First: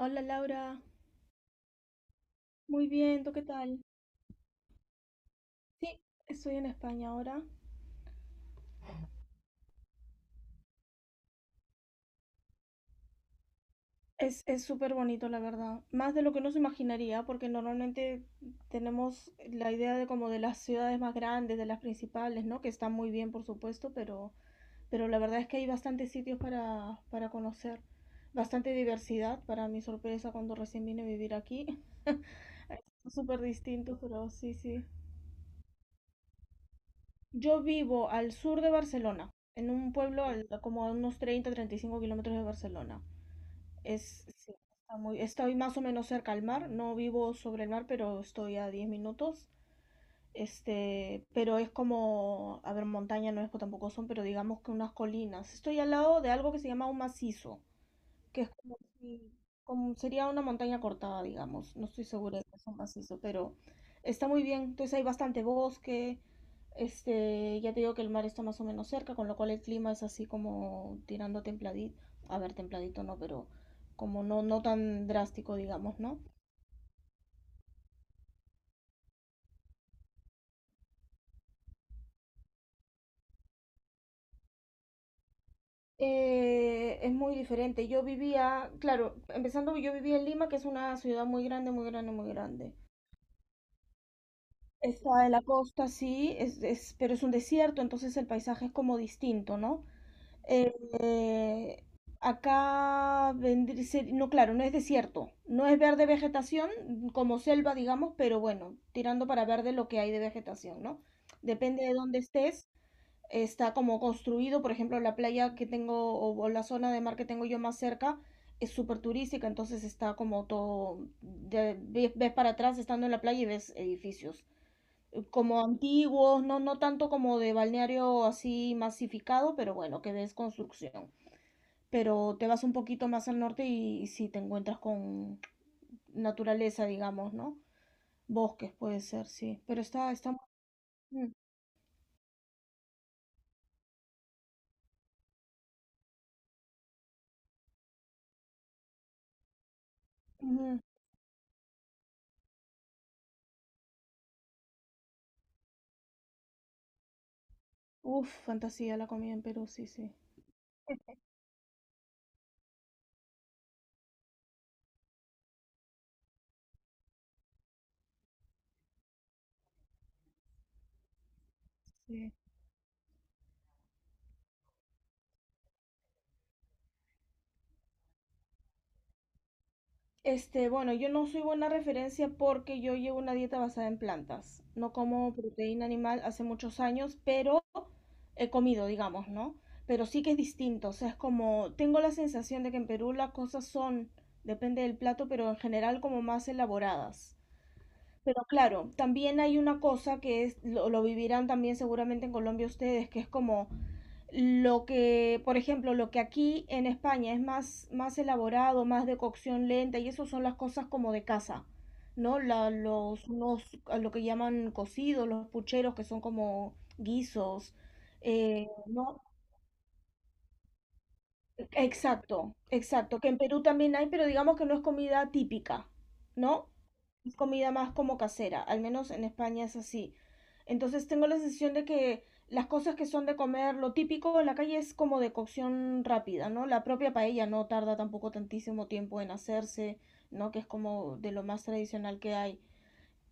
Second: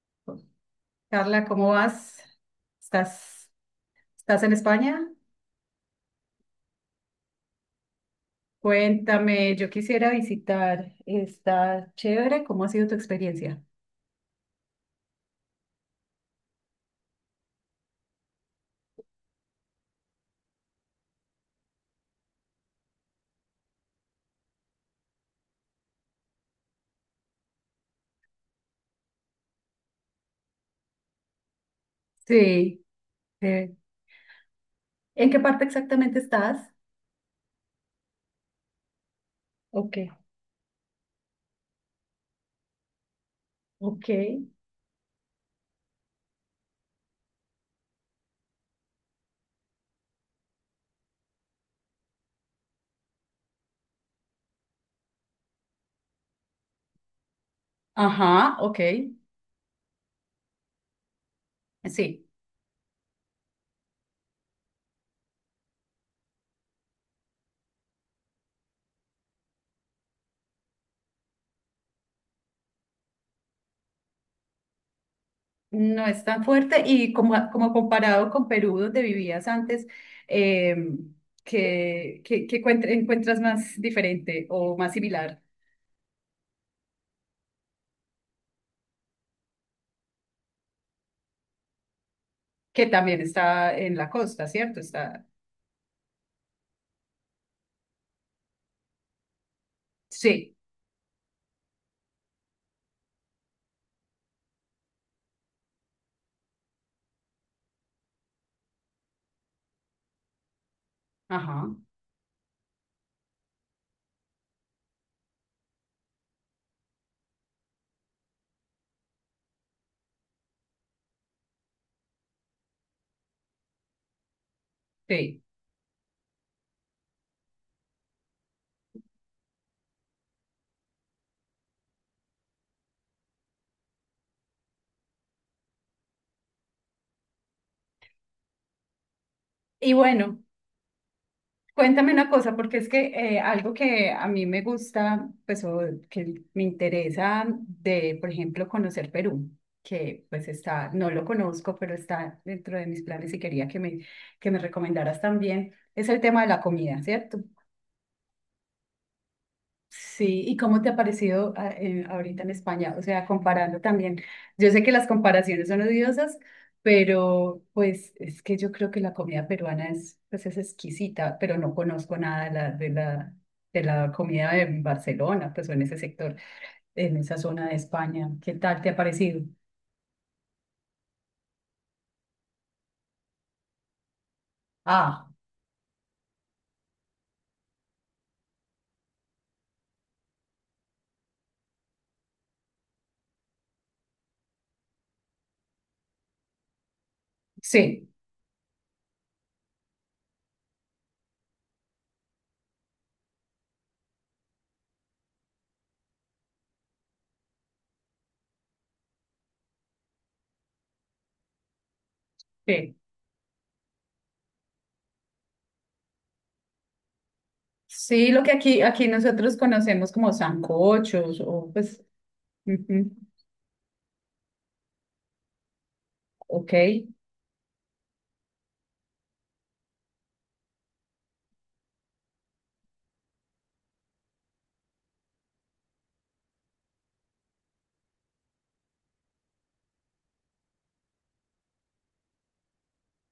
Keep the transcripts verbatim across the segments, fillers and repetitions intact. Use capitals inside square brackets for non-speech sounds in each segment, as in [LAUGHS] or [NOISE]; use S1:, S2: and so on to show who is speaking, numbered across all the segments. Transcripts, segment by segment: S1: Hola Laura,
S2: Carla, ¿cómo vas?
S1: muy bien, ¿tú qué
S2: ¿Estás,
S1: tal?
S2: estás en España?
S1: Sí, estoy en España ahora.
S2: Cuéntame, yo quisiera visitar. Está chévere. ¿Cómo ha sido tu experiencia?
S1: Es, es súper bonito, la verdad. Más de lo que uno se imaginaría, porque normalmente tenemos la idea de como de las ciudades más grandes, de las principales, ¿no? Que están muy bien, por supuesto, pero, pero la verdad es que hay bastantes sitios para, para conocer. Bastante diversidad, para mi sorpresa, cuando recién vine a vivir aquí. [LAUGHS]
S2: Sí.
S1: Es súper
S2: eh,
S1: distinto, pero sí, sí.
S2: ¿En qué parte exactamente estás?
S1: Yo vivo al sur de Barcelona, en un
S2: Ok.
S1: pueblo al- como a unos treinta treinta y cinco kilómetros de Barcelona.
S2: Ok.
S1: Es, sí, está muy, estoy más o menos cerca al mar, no vivo sobre el mar, pero estoy a diez minutos. Este, pero es como, a ver, montaña no es tampoco son, pero digamos que unas colinas. Estoy al lado de algo que se llama un macizo que es
S2: Ajá,
S1: como
S2: ok.
S1: si, como sería una montaña cortada, digamos. No estoy
S2: Sí,
S1: segura de que sea un macizo, pero está muy bien. Entonces hay bastante bosque. Este, ya te digo que el mar está más o menos cerca, con lo cual el clima es así como tirando templadito. A ver, templadito no, pero como no, no tan drástico, digamos,
S2: no
S1: ¿no?
S2: es tan fuerte. Y como, como comparado con Perú, donde vivías antes, eh, ¿qué, qué- qué encuent- encuentras más diferente o más similar?
S1: Eh, es muy diferente. Yo vivía, claro, empezando, yo vivía en Lima, que es una ciudad muy grande, muy grande, muy grande.
S2: Que también está en la costa, ¿cierto? Está.
S1: Está en la costa, sí, es, es- pero es un desierto, entonces el paisaje es como distinto, ¿no?
S2: Sí.
S1: Eh, eh, acá vendría, ser- no, claro, no es desierto, no es verde vegetación, como selva, digamos, pero bueno, tirando para verde lo que hay de vegetación, ¿no?
S2: Ajá.
S1: Depende de dónde estés, está como construido, por ejemplo, la playa que tengo o, o la zona de mar que tengo yo más cerca es súper turística, entonces está como todo, de- ves ves para atrás estando en la playa y ves edificios
S2: Sí.
S1: como antiguos, no, no tanto como de balneario así masificado, pero bueno, que ves construcción. Pero te vas un poquito más al norte y, y sí te encuentras con naturaleza, digamos, ¿no? Bosques puede ser, sí. Pero
S2: Y
S1: está, está
S2: bueno,
S1: muy...
S2: cuéntame una cosa, porque es que eh, algo que a mí me gusta, pues o que me interesa de, por ejemplo, conocer Perú, que pues
S1: mm, ujú.
S2: está, no lo conozco, pero está dentro de mis planes y quería que me, que me recomendaras también, es el tema de la comida, ¿cierto?
S1: Uf, fantasía la comida en Perú, sí, sí.
S2: Sí, ¿y cómo te ha parecido a- eh, ahorita en España? O sea, comparando también. Yo sé que las comparaciones son odiosas, pero pues es que yo creo que la comida peruana es, pues, es exquisita, pero no conozco
S1: Sí.
S2: nada de la, de la, de la comida de Barcelona, pues o en ese sector, en esa zona de España. ¿Qué tal te ha parecido?
S1: Este, bueno, yo no soy buena referencia porque yo llevo una dieta basada en plantas. No
S2: Ah,
S1: como proteína animal hace muchos años, pero he comido, digamos, ¿no? Pero sí que es distinto, o sea, es como, tengo la sensación de que en Perú las cosas son, depende del plato, pero en general como más elaboradas.
S2: sí,
S1: Pero claro, también hay una cosa que es, lo, lo vivirán también seguramente en Colombia ustedes, que es como lo que, por ejemplo, lo que aquí en España es más, más elaborado, más de cocción lenta, y eso son las cosas como de casa, ¿no? La-
S2: sí.
S1: los, unos, a lo que llaman cocidos, los pucheros, que son como guisos,
S2: Sí, lo que
S1: eh,
S2: aquí, aquí
S1: ¿no?
S2: nosotros conocemos como sancochos o pues,
S1: Exacto,
S2: ujú,
S1: exacto. Que en Perú también hay, pero digamos que no es comida típica, ¿no?
S2: ok.
S1: Es comida más como casera, al menos en España es así. Entonces tengo la sensación de que las cosas que son de comer, lo típico en la calle es como de cocción rápida, ¿no? La propia paella no tarda tampoco tantísimo tiempo en hacerse, ¿no? Que es como de lo más tradicional que hay.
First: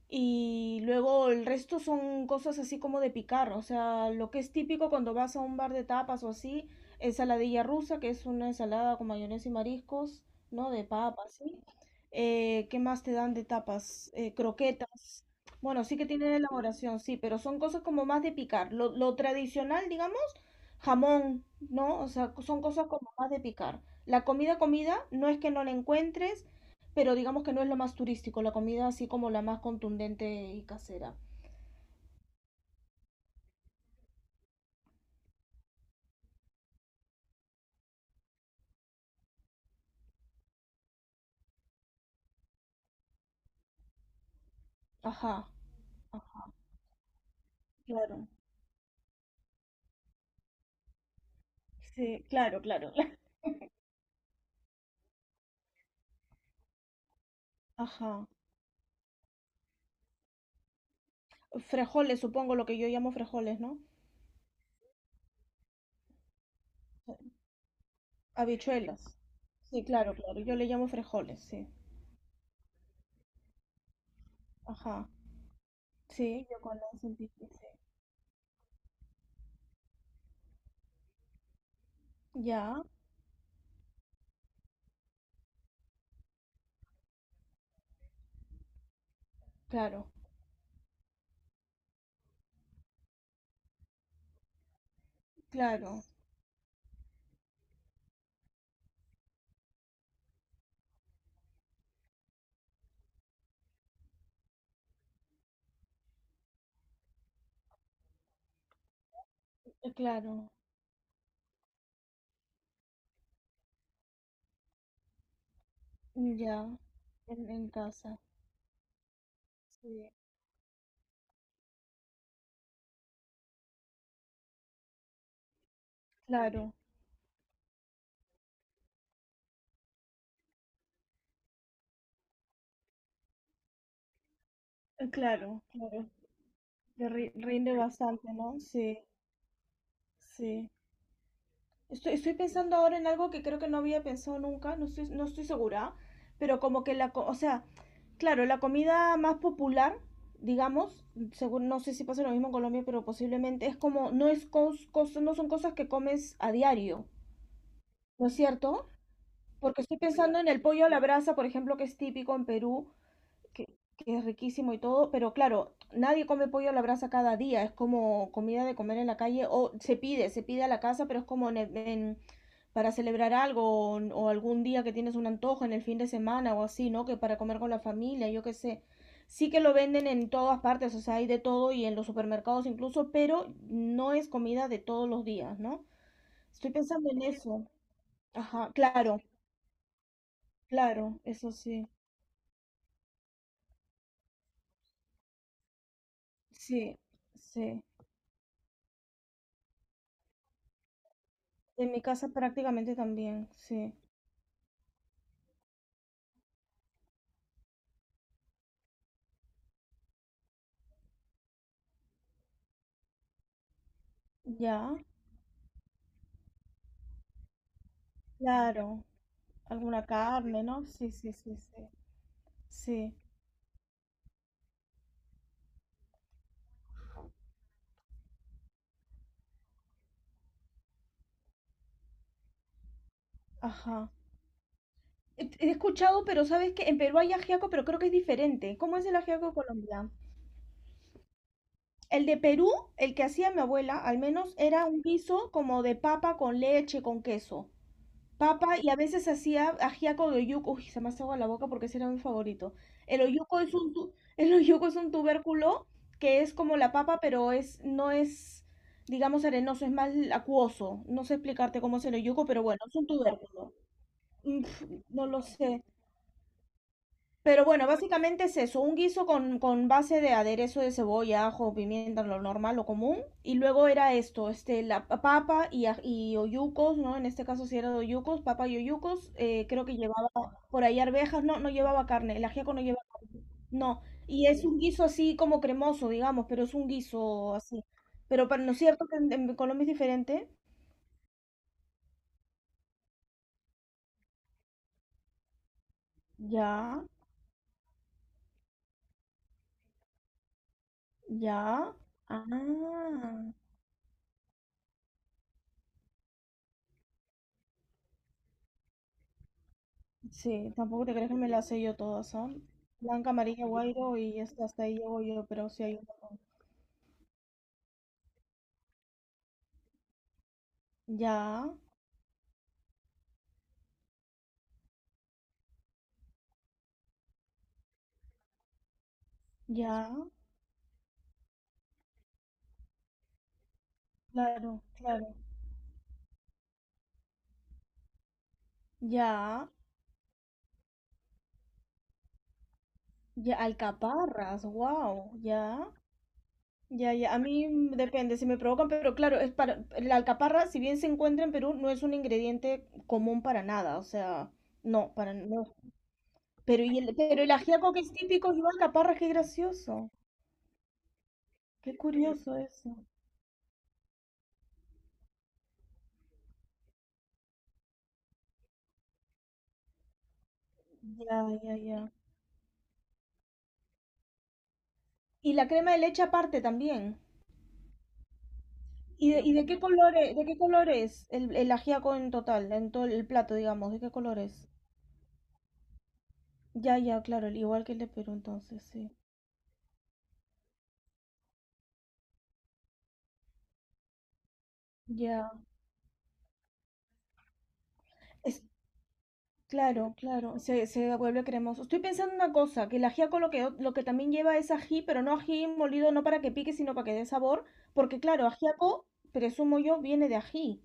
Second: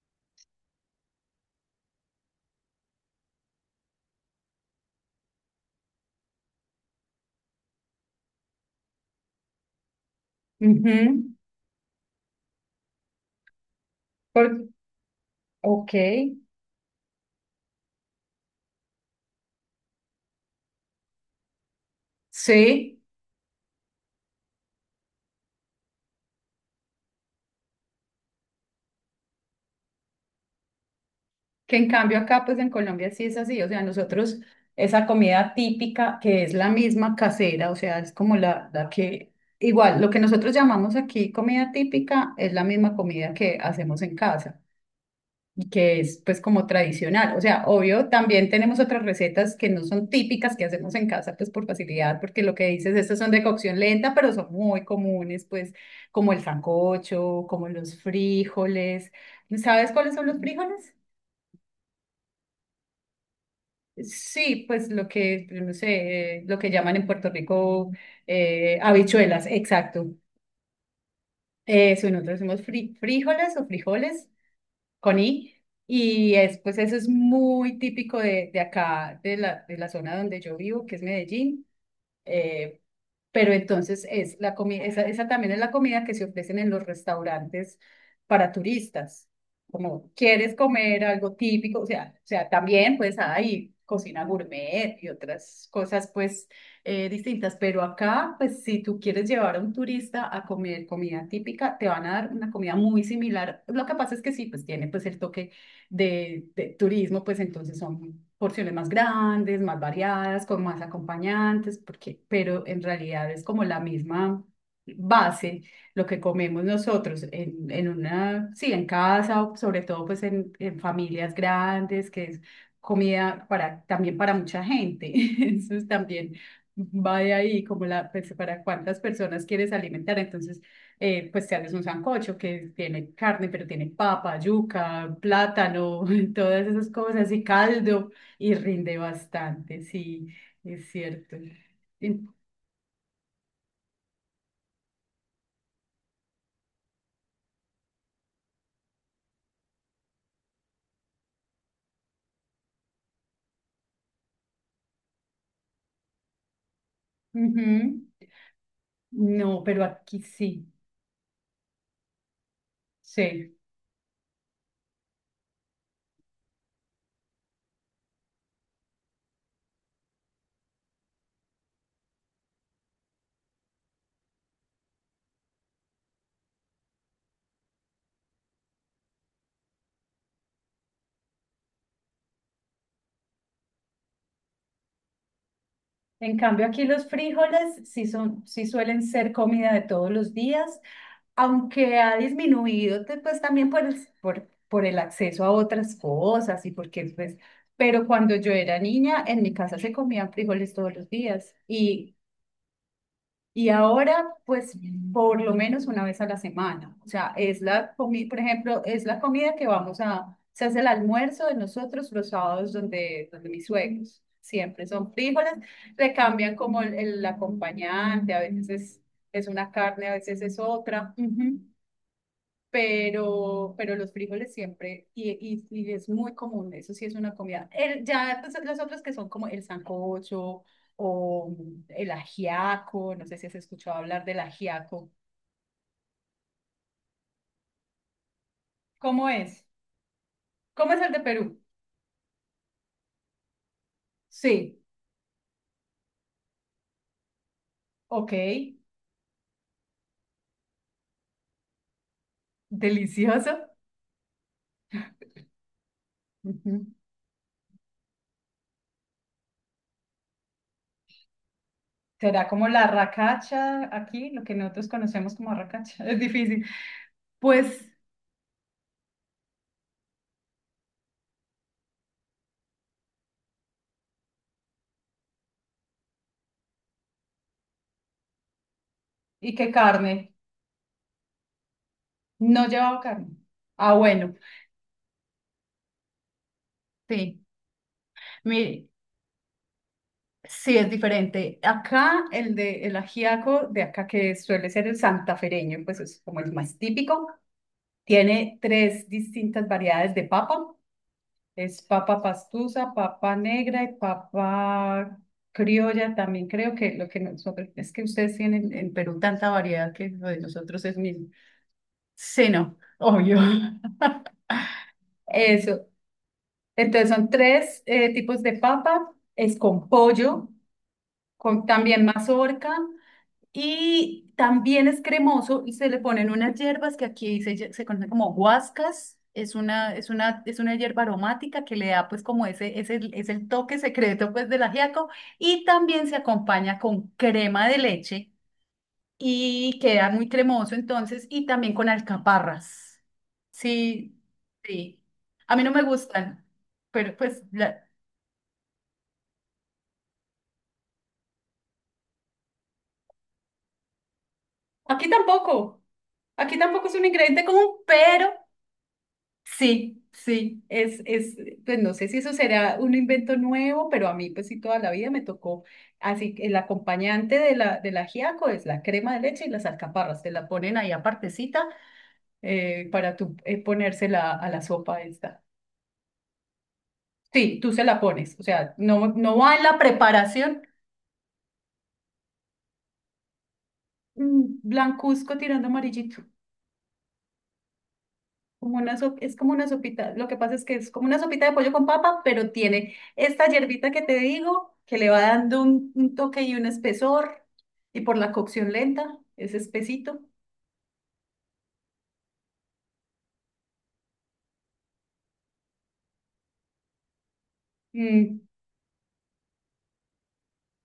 S1: Y luego el resto son cosas así como de picar, o sea, lo que es típico cuando vas a un bar de tapas o así, ensaladilla rusa, que es una ensalada con mayonesa y mariscos, ¿no? De
S2: Ujú,
S1: papas, ¿sí? Eh, ¿qué más te dan de tapas? Eh,
S2: por-
S1: croquetas. Bueno,
S2: ok.
S1: sí que tienen elaboración, sí, pero son cosas como más de picar. Lo, lo tradicional, digamos, jamón, ¿no? O sea, son cosas
S2: Sí,
S1: como más de picar. La comida, comida, no es que no la encuentres, pero digamos que no es lo más turístico, la comida así como la más contundente y casera.
S2: que en cambio acá, pues en Colombia sí es así, o sea, nosotros esa comida típica que es la misma casera, o sea, es como la, la que, igual, lo que nosotros llamamos aquí comida típica es la misma comida que hacemos en casa
S1: Ajá,
S2: y que es pues
S1: ajá,
S2: como tradicional, o sea, obvio,
S1: claro.
S2: también tenemos otras recetas que no son típicas que hacemos en casa pues por facilidad,
S1: Sí,
S2: porque lo
S1: claro,
S2: que
S1: claro.
S2: dices, estas
S1: [LAUGHS]
S2: son de cocción lenta, pero son muy comunes, pues como el sancocho, como los
S1: Ajá.
S2: frijoles. ¿Sabes cuáles son los frijoles?
S1: Frejoles, supongo lo que yo llamo frejoles, ¿no?
S2: Sí, pues lo que, no sé, eh, lo que llaman en Puerto Rico, eh,
S1: Habichuelas.
S2: habichuelas,
S1: Sí,
S2: exacto.
S1: claro, claro. Yo le llamo frejoles, sí.
S2: Eso, nosotros decimos fri- frijoles o frijoles
S1: Ajá.
S2: con i. Y
S1: Sí,
S2: es,
S1: yo con
S2: pues eso
S1: las
S2: es
S1: lentejas, sí.
S2: muy típico de, de acá, de la, de la zona donde yo vivo, que es Medellín. Eh,
S1: Ya,
S2: pero entonces es la comida, esa, esa también es la comida que se ofrecen en los restaurantes para turistas.
S1: claro,
S2: Como quieres comer algo típico, o sea, o sea, también pues hay cocina gourmet y otras
S1: claro,
S2: cosas pues eh, distintas, pero acá pues si tú quieres llevar a un turista a comer comida típica, te van a dar una comida muy similar. Lo que pasa es que sí, pues tiene pues el toque de, de turismo, pues entonces son porciones más grandes, más
S1: eh,
S2: variadas,
S1: claro.
S2: con más acompañantes, porque, pero en realidad es como la misma base lo que comemos
S1: Ya,
S2: nosotros
S1: en,
S2: en,
S1: en
S2: en
S1: casa.
S2: una, sí, en casa, o sobre todo
S1: Sí,
S2: pues en, en familias grandes, que es comida para, también para mucha gente. [LAUGHS] Entonces también
S1: claro,
S2: va de ahí como la, pues, para cuántas personas quieres alimentar. Entonces eh, pues te haces un sancocho que tiene carne, pero tiene papa,
S1: eh,
S2: yuca,
S1: claro,
S2: plátano,
S1: claro.
S2: [LAUGHS] todas esas
S1: Te
S2: cosas
S1: ri-
S2: y
S1: rinde
S2: caldo
S1: bastante,
S2: y
S1: ¿no?
S2: rinde
S1: Sí,
S2: bastante, sí,
S1: sí.
S2: es cierto.
S1: Estoy,
S2: En-
S1: estoy pensando ahora en algo que creo que no había pensado nunca, no estoy, no estoy segura, pero como que la, co- o sea, claro, la comida más popular, digamos, según, no sé si pasa lo mismo en Colombia, pero posiblemente es como, no es cos- cos- no son cosas que comes a diario,
S2: Ujú.
S1: ¿no es cierto?
S2: No,
S1: Porque
S2: pero
S1: estoy
S2: aquí
S1: pensando en el
S2: sí,
S1: pollo a la brasa, por ejemplo, que es típico en Perú,
S2: sí.
S1: que, que es riquísimo y todo, pero claro, nadie come pollo a la brasa cada día, es como comida de comer en la calle, o se pide, se pide a la casa, pero es como en, en- para celebrar algo o, o algún día que tienes un antojo en el fin de semana o así, ¿no? Que para comer con la familia, yo qué sé. Sí que lo venden en todas partes, o sea, hay de todo y en los supermercados incluso, pero no es comida de todos los días, ¿no?
S2: En cambio,
S1: Estoy
S2: aquí los
S1: pensando en eso.
S2: frijoles sí son, sí
S1: Ajá,
S2: suelen
S1: claro,
S2: ser comida de todos los días,
S1: claro, eso sí,
S2: aunque ha disminuido te- pues también por el, por, por el acceso a otras cosas y
S1: sí,
S2: porque pues,
S1: sí.
S2: pero cuando yo era niña en mi casa se comían frijoles todos los días
S1: En mi
S2: y,
S1: casa prácticamente también,
S2: y
S1: sí.
S2: ahora pues por lo menos una vez a la semana. O sea, es la comida, por ejemplo, es la comida que vamos a, se hace el almuerzo de nosotros los sábados donde, donde mis suegros. Siempre
S1: Ya,
S2: son frijoles, le cambian como el, el acompañante, a veces es,
S1: claro.
S2: es una
S1: Alguna
S2: carne, a veces es
S1: carne, ¿no? Sí,
S2: otra.
S1: sí, sí,
S2: Ujú,
S1: sí. Sí,
S2: pero, pero los frijoles siempre, y, y, y es muy común, eso sí es una comida. El- ya pues, las otras que son como el sancocho o el ajiaco, no sé si has escuchado
S1: ajá.
S2: hablar del ajiaco.
S1: He he escuchado, pero sabes que en Perú hay ajiaco, pero creo que es diferente. ¿Cómo es el
S2: ¿Cómo
S1: ajiaco
S2: es?
S1: colombiano?
S2: ¿Cómo es el de Perú?
S1: El de Perú, el que hacía mi abuela, al menos
S2: Sí,
S1: era un guiso como de papa con leche, con queso.
S2: ok,
S1: Papa y a veces hacía ajiaco de oyuco. Uy, se me hace agua la boca porque ese era mi favorito. El oyuco
S2: delicioso.
S1: es un tu- [LAUGHS] El oyuco es un tubérculo que es como
S2: Ujú.
S1: la papa, pero es no es digamos arenoso, es más acuoso. No sé explicarte cómo es el oyuco,
S2: Será
S1: pero
S2: como
S1: bueno,
S2: la
S1: es un tubérculo.
S2: racacha aquí, lo que
S1: Mm, pf,
S2: nosotros
S1: no
S2: conocemos
S1: lo
S2: como
S1: sé.
S2: racacha, [LAUGHS] es difícil.
S1: Pero bueno,
S2: Pues,
S1: básicamente es eso, un guiso con, con base de aderezo de cebolla, ajo, pimienta, lo normal, lo común. Y luego era esto, este, la pa- papa y, aj- y oyucos, ¿no? En este caso sí era de oyucos, papa y oyucos.
S2: ¿y
S1: Eh,
S2: qué
S1: creo que llevaba
S2: carne?
S1: por ahí arvejas, no, no llevaba carne, el
S2: No
S1: ajiaco no
S2: llevaba
S1: llevaba,
S2: carne. Ah,
S1: no.
S2: bueno,
S1: Y es un guiso así como cremoso, digamos, pero es un
S2: sí.
S1: guiso así. Pero para, ¿no es
S2: Mire,
S1: cierto que en, en Colombia es diferente?
S2: sí, es diferente. Acá el de el ajiaco de acá que suele ser el santafereño, pues es como el más
S1: Ya,
S2: típico, tiene tres distintas variedades de papa.
S1: ya.
S2: Es papa
S1: Ah.
S2: pastusa, papa negra y papa criolla. También creo que lo que nosotros es que ustedes tienen en Perú tanta variedad que lo de
S1: Sí,
S2: nosotros es
S1: tampoco te
S2: mismo.
S1: crees que me las sé yo todas,
S2: Sí,
S1: ¿sabes?
S2: no, [LAUGHS]
S1: Blanca,
S2: obvio.
S1: amarilla, guairo y hasta, hasta ahí llego yo, pero
S2: Eso.
S1: sí hay un montón.
S2: Entonces son tres eh, tipos de papa. Es con pollo, con
S1: Ya,
S2: también mazorca. Y también es cremoso y se le ponen unas hierbas que aquí se, lle- se conocen como guascas. Es una,
S1: ya,
S2: es una, es una hierba aromática que le da pues como ese, ese, es el toque secreto pues del
S1: claro,
S2: ajiaco.
S1: claro.
S2: Y también se acompaña con crema de leche
S1: Ya,
S2: y queda muy cremoso entonces y también con alcaparras.
S1: ya,
S2: Sí,
S1: alcaparras,
S2: sí.
S1: wow,
S2: A mí no me
S1: ya,
S2: gustan,
S1: ya,
S2: pero
S1: ya. A
S2: pues
S1: mí
S2: la-
S1: mm, depende si me provocan, pero claro, es para la alcaparra, si bien se encuentra en Perú, no es un ingrediente común para nada, o sea,
S2: aquí
S1: no, para no.
S2: tampoco. Aquí
S1: Pero
S2: tampoco es
S1: y
S2: un
S1: el, pero
S2: ingrediente
S1: el
S2: común,
S1: ajiaco que es
S2: pero
S1: típico, yo alcaparra, qué
S2: sí,
S1: gracioso,
S2: sí, es, es, pues no
S1: qué
S2: sé si eso
S1: curioso
S2: será un
S1: eso.
S2: invento nuevo, pero a mí pues sí toda la vida me tocó, así que el acompañante de la, del ajiaco es la crema de leche y las alcaparras, te la ponen ahí
S1: Ya,
S2: apartecita
S1: ya, ya.
S2: eh, para tú eh, ponérsela a la sopa esta.
S1: Y la crema de leche aparte también.
S2: Sí, tú se la pones, o sea, no,
S1: ¿Y
S2: no
S1: de, y
S2: va en
S1: de
S2: la
S1: qué color es, de qué
S2: preparación.
S1: color es el, el ajiaco en total, en todo el plato, digamos? ¿De qué color
S2: Mm,
S1: es?
S2: blancuzco tirando amarillito.
S1: Ya, ya, claro, el- igual que el de Perú
S2: Como
S1: entonces,
S2: una
S1: sí.
S2: sop- es como una sopita, lo que pasa es que es como una sopita de pollo con papa, pero tiene esta hierbita que te digo, que le va
S1: Ya.
S2: dando un, un toque y un espesor, y por la
S1: Es,
S2: cocción lenta, es
S1: claro,
S2: espesito.
S1: claro, se, se vuelve cremoso. Estoy pensando una cosa, que el ajiaco lo que, lo que también lleva es ají, pero no ají molido, no para que pique, sino para que dé sabor, porque
S2: Mm,
S1: claro, ajiaco, presumo yo, viene de ají.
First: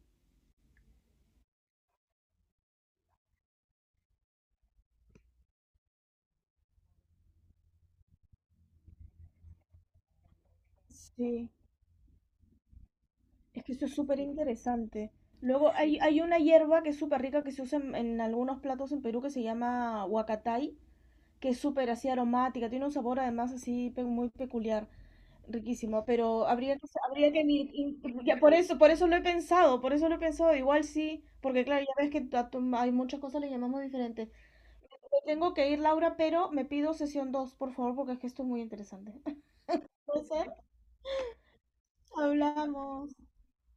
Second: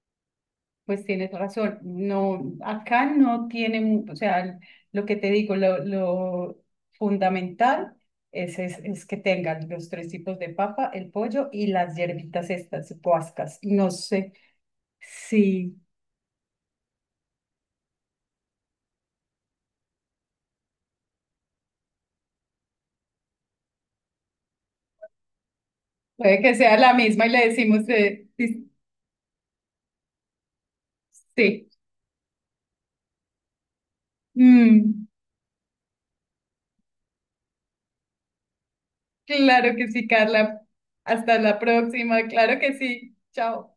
S2: pues tienes razón, no, acá no tienen, o sea, lo que te digo, lo, lo fundamental es, es, es que tengan los tres tipos de papa, el pollo
S1: Sí.
S2: y las hierbitas estas, puascas,
S1: Es que eso
S2: no
S1: es súper
S2: sé,
S1: interesante. Luego
S2: sí.
S1: hay, hay una hierba que es súper rica que se usa en, en algunos platos en Perú que se llama huacatay, que es súper así aromática, tiene un sabor además así pe- muy peculiar, riquísimo,
S2: Puede
S1: pero
S2: que
S1: habría
S2: sea
S1: que,
S2: la misma y
S1: habría que
S2: le
S1: ni-
S2: decimos
S1: in-
S2: de,
S1: ya por eso, por eso lo he pensado, por eso lo he pensado, igual sí, porque
S2: sí.
S1: claro, ya ves que a tu- hay muchas cosas le llamamos diferentes.
S2: Mm,
S1: Me tengo que ir, Laura, pero me pido sesión dos por favor, porque es que esto es muy interesante. [LAUGHS]
S2: claro que sí,
S1: Entonces,
S2: Carla. Hasta la próxima. Claro que
S1: hablamos.
S2: sí. Chao.